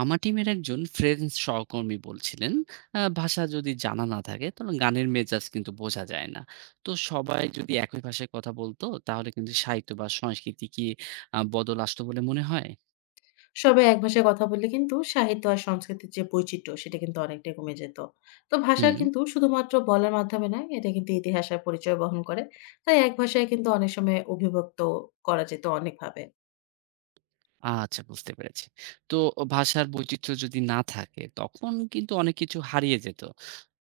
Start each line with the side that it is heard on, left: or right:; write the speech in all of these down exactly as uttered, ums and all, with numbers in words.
right: আমার টিমের একজন ফ্রেঞ্চ সহকর্মী বলছিলেন আহ, ভাষা যদি জানা না থাকে তাহলে গানের মেজাজ কিন্তু বোঝা যায় না। তো সবাই যদি একই ভাষায় কথা বলতো তাহলে কিন্তু সাহিত্য বা সংস্কৃতি কি আহ, বদল আসতো বলে মনে হয়?
left: সবাই এক ভাষায় কথা বললে কিন্তু সাহিত্য আর সংস্কৃতির যে বৈচিত্র্য সেটা কিন্তু অনেকটাই কমে যেত। তো ভাষা
right: হুম।
left: কিন্তু শুধুমাত্র বলার মাধ্যমে নয়, এটা কিন্তু ইতিহাস আর পরিচয় বহন করে। তাই এক ভাষায় কিন্তু অনেক সময় অভিব্যক্ত করা যেত অনেকভাবে।
right: আচ্ছা, বুঝতে পেরেছি। তো ভাষার বৈচিত্র্য যদি না থাকে তখন কিন্তু অনেক কিছু হারিয়ে যেত।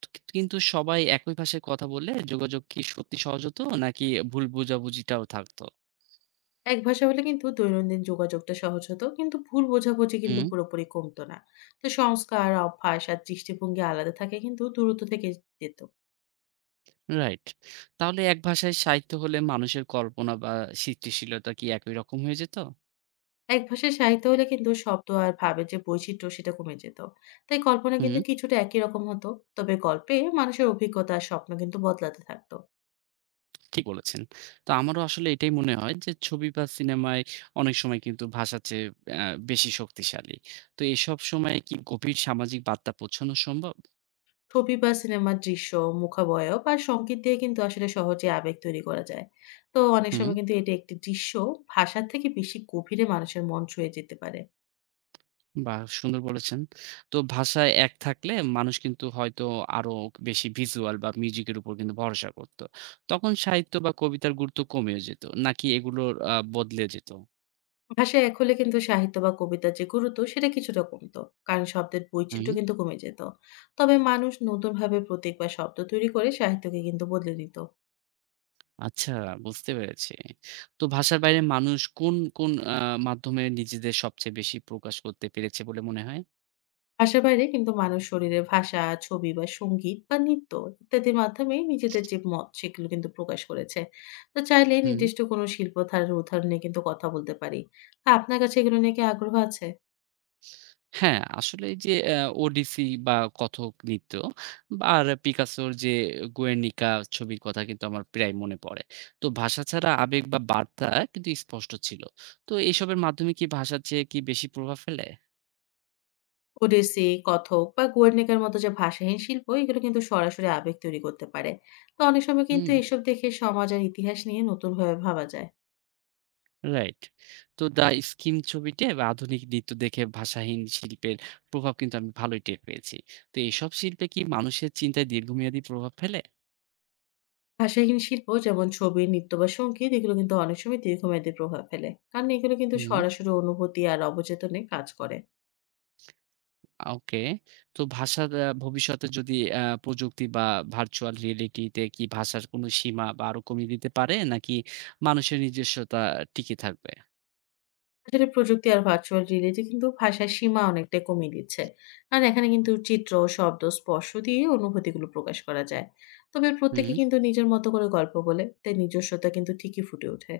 right: তো কি- কিন্তু সবাই একই ভাষায় কথা বললে যোগাযোগ কি সত্যি সহজ হতো, নাকি ভুল বোঝাবুঝিটাও থাকতো?
left: এক ভাষা হলে কিন্তু দৈনন্দিন যোগাযোগটা সহজ হতো, কিন্তু ভুল বোঝাবুঝি কিন্তু
right: হুম।
left: পুরোপুরি কমতো না। তো সংস্কার, অভ্যাস আর দৃষ্টিভঙ্গি আলাদা থাকে, কিন্তু দূরত্ব থেকে যেত।
right: রাইট। তাহলে এক ভাষায় সাহিত্য হলে মানুষের কল্পনা বা সৃষ্টিশীলতা কি একই রকম হয়ে যেত?
left: এক ভাষায় সাহিত্য হলে কিন্তু শব্দ আর ভাবের যে বৈচিত্র্য সেটা কমে যেত, তাই কল্পনা কিন্তু
right: হুম,
left: কিছুটা একই রকম হতো। তবে গল্পে মানুষের অভিজ্ঞতা আর স্বপ্ন কিন্তু বদলাতে থাকতো।
right: ঠিক বলেছেন। তো আমারও আসলে এটাই মনে হয় যে ছবি বা সিনেমায় অনেক সময় কিন্তু ভাষার চেয়ে আ বেশি শক্তিশালী। তো এসব সময়ে কি গভীর সামাজিক বার্তা পৌঁছানো সম্ভব?
left: ছবি বা সিনেমার দৃশ্য, মুখাবয়ব বা সংকেত দিয়ে কিন্তু আসলে সহজে আবেগ তৈরি করা যায়। তো অনেক
right: হুম,
left: সময় কিন্তু এটা একটি দৃশ্য ভাষার থেকে বেশি গভীরে মানুষের মন ছুঁয়ে যেতে পারে।
right: বাহ! সুন্দর বলেছেন। তো ভাষায় এক থাকলে মানুষ কিন্তু হয়তো আরো বেশি ভিজুয়াল বা মিউজিকের উপর কিন্তু ভরসা করত। তখন সাহিত্য বা কবিতার গুরুত্ব কমে যেত নাকি এগুলোর আ বদলে যেত?
left: ভাষায় এক হলে কিন্তু সাহিত্য বা কবিতার যে গুরুত্ব সেটা কিছুটা কমতো, কারণ শব্দের বৈচিত্র্য
right: হুম।
left: কিন্তু কমে যেত। তবে মানুষ নতুন ভাবে প্রতীক বা শব্দ তৈরি করে সাহিত্যকে কিন্তু বদলে দিত।
right: আচ্ছা, বুঝতে পেরেছি। তো ভাষার বাইরে মানুষ কোন, কোন আ মাধ্যমে নিজেদের সবচেয়ে বেশি প্রকাশ করতে পেরেছে বলে মনে হয়?
left: ভাষার বাইরে কিন্তু মানুষ শরীরের ভাষা, ছবি বা সংগীত বা নৃত্য ইত্যাদির মাধ্যমে নিজেদের যে মত সেগুলো কিন্তু প্রকাশ করেছে। তো চাইলে
right: হুম।
left: নির্দিষ্ট কোনো শিল্পধারার উদাহরণ নিয়ে কিন্তু কথা বলতে পারি। তা আপনার কাছে এগুলো নিয়ে কি আগ্রহ আছে?
right: হ্যাঁ, আসলে এই যে অ্যা ওডিসি বা কথক নৃত্য বা আর পিকাসোর যে 'গুয়ের্নিকা' ছবির কথা কিন্তু আমার প্রায় মনে পড়ে। তো ভাষা ছাড়া আবেগ বা বার্তা কিন্তু স্পষ্ট ছিল। তো এসবের মাধ্যমে কি ভাষার চেয়ে কি বেশি প্রভাব ফেলে?
left: ওডিসি, কথক বা গোয়ার্নিকার মতো যে ভাষাহীন শিল্প এগুলো কিন্তু সরাসরি আবেগ তৈরি করতে পারে। তো অনেক সময় কিন্তু
right: হুম।
left: এসব দেখে সমাজ আর ইতিহাস নিয়ে নতুনভাবে ভাবা যায়।
right: রাইট। তো দ্য স্কিম ছবিতে বা আধুনিক নৃত্য দেখে ভাষাহীন শিল্পের প্রভাব কিন্তু আমি ভালোই টের পেয়েছি। তো এসব শিল্পে কি মানুষের চিন্তায় দীর্ঘমেয়াদী প্রভাব ফেলে?
left: ভাষাহীন শিল্প যেমন ছবি, নৃত্য বা সংগীত এগুলো কিন্তু অনেক সময় দীর্ঘমেয়াদী প্রভাব ফেলে, কারণ এগুলো কিন্তু
right: হুম,
left: সরাসরি অনুভূতি আর অবচেতনে কাজ করে।
right: আ ওকে। তো ভাষার আ ভবিষ্যতে যদি আ প্রযুক্তি বা ভার্চুয়াল রিয়েলিটি তে কি ভাষার কোনো সীমা বা আরো কমিয়ে দিতে পারে? নাকি মানুষের নিজস্বতা টিকে থাকবে?
left: আসলে প্রযুক্তি আর ভার্চুয়াল রিয়েলিটি কিন্তু ভাষার সীমা অনেকটাই কমিয়ে দিচ্ছে, কারণ এখানে কিন্তু চিত্র, শব্দ, স্পর্শ দিয়ে অনুভূতিগুলো প্রকাশ করা যায়। তবে প্রত্যেকে
right: হুম,
left: কিন্তু নিজের মতো করে গল্প বলে, তাই নিজস্বতা কিন্তু ঠিকই ফুটে ওঠে।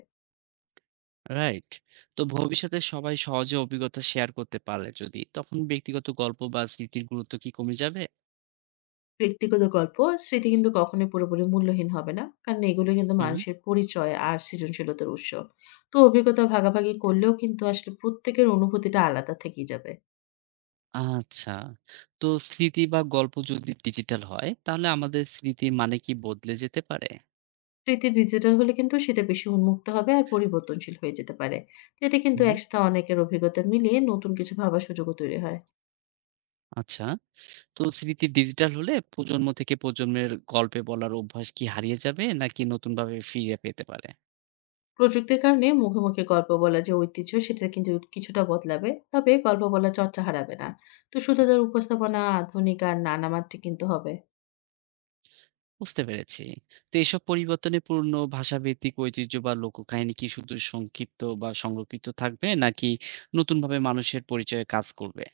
right: রাইট। তো ভবিষ্যতে সবাই সহজে অভিজ্ঞতা শেয়ার করতে পারলে যদি, তখন ব্যক্তিগত গল্প বা স্মৃতির গুরুত্ব কি কমে যাবে?
left: ব্যক্তিগত গল্প আর স্মৃতি কিন্তু কখনোই পুরোপুরি মূল্যহীন হবে না, কারণ এগুলো কিন্তু
right: হুম।
left: মানুষের পরিচয় আর সৃজনশীলতার উৎস। তো অভিজ্ঞতা ভাগাভাগি করলেও কিন্তু আসলে প্রত্যেকের অনুভূতিটা আলাদা থেকেই যাবে।
right: আচ্ছা। তো স্মৃতি বা গল্প যদি ডিজিটাল হয়, তাহলে আমাদের স্মৃতির মানে কি বদলে যেতে পারে?
left: স্মৃতি ডিজিটাল হলে কিন্তু সেটা বেশি উন্মুক্ত হবে আর পরিবর্তনশীল হয়ে যেতে পারে। তো এতে কিন্তু
right: হুম।
left: একসাথে অনেকের অভিজ্ঞতা মিলিয়ে নতুন কিছু ভাবার সুযোগও তৈরি হয়।
right: আচ্ছা। তো স্মৃতি ডিজিটাল হলে প্রজন্ম থেকে প্রজন্মের গল্পে বলার অভ্যাস কি হারিয়ে যাবে নাকি নতুনভাবে ফিরে পেতে পারে?
left: প্রযুক্তির কারণে মুখে মুখে গল্প বলার যে ঐতিহ্য সেটা কিন্তু কিছুটা বদলাবে। তবে গল্প বলার চর্চা হারাবে না। তো শুধু তার উপস্থাপনা আধুনিক আর নানা মাত্রে কিন্তু হবে।
right: বুঝতে পেরেছি। তো এসব পরিবর্তনে পূর্ণ ভাষাভিত্তিক ঐতিহ্য বা লোককাহিনী কি শুধু সংক্ষিপ্ত বা সংরক্ষিত থাকবে নাকি নতুনভাবে মানুষের পরিচয়ে কাজ করবে?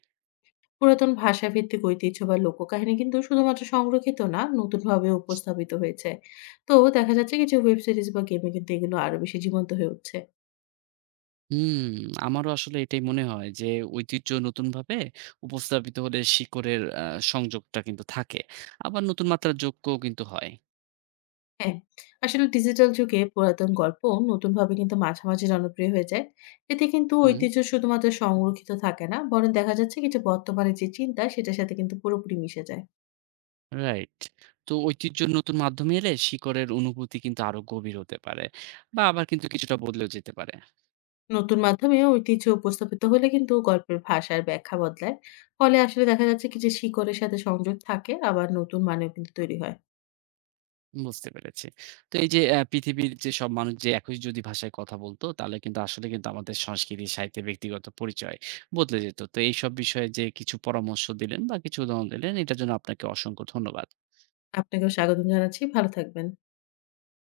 left: পুরাতন ভাষাভিত্তিক ঐতিহ্য বা লোককাহিনী কিন্তু শুধুমাত্র সংরক্ষিত না, নতুনভাবে উপস্থাপিত হয়েছে। তো দেখা যাচ্ছে কি যে ওয়েব সিরিজ বা গেমে কিন্তু এগুলো আরো বেশি জীবন্ত হয়ে উঠছে।
right: হুম, আমারও আসলে এটাই মনে হয় যে ঐতিহ্য নতুনভাবে উপস্থাপিত হলে শিকড়ের আ সংযোগটা কিন্তু থাকে। আবার নতুন মাত্রা যোগ্যও কিন্তু হয়।
left: হ্যাঁ, আসলে ডিজিটাল যুগে পুরাতন গল্প নতুনভাবে কিন্তু মাঝামাঝি জনপ্রিয় হয়ে যায়। এতে কিন্তু
right: হুম,
left: ঐতিহ্য শুধুমাত্র সংরক্ষিত থাকে না, বরং দেখা যাচ্ছে কি যে বর্তমানে যে চিন্তা সেটার সাথে কিন্তু পুরোপুরি মিশে যায়।
right: রাইট। তো ঐতিহ্যের নতুন মাধ্যমে এলে শিকড়ের অনুভূতি কিন্তু আরো গভীর হতে পারে বা আবার কিন্তু কিছুটা বদলেও যেতে পারে।
left: নতুন মাধ্যমে ঐতিহ্য উপস্থাপিত হলে কিন্তু গল্পের ভাষার ব্যাখ্যা বদলায়। ফলে আসলে দেখা যাচ্ছে কি যে শিকড়ের সাথে সংযোগ থাকে, আবার নতুন মানেও কিন্তু তৈরি হয়।
right: বুঝতে পেরেছি। তো এই যে আ পৃথিবীর যে সব মানুষ যে একই যদি ভাষায় কথা বলতো, তাহলে কিন্তু আসলে কিন্তু আমাদের সংস্কৃতি, সাহিত্যে ব্যক্তিগত পরিচয় বদলে যেত। তো এইসব বিষয়ে যে কিছু পরামর্শ দিলেন বা কিছু উদাহরণ দিলেন, এটার জন্য আপনাকে অসংখ্য ধন্যবাদ।
left: আপনাকেও স্বাগতম জানাচ্ছি। ভালো থাকবেন।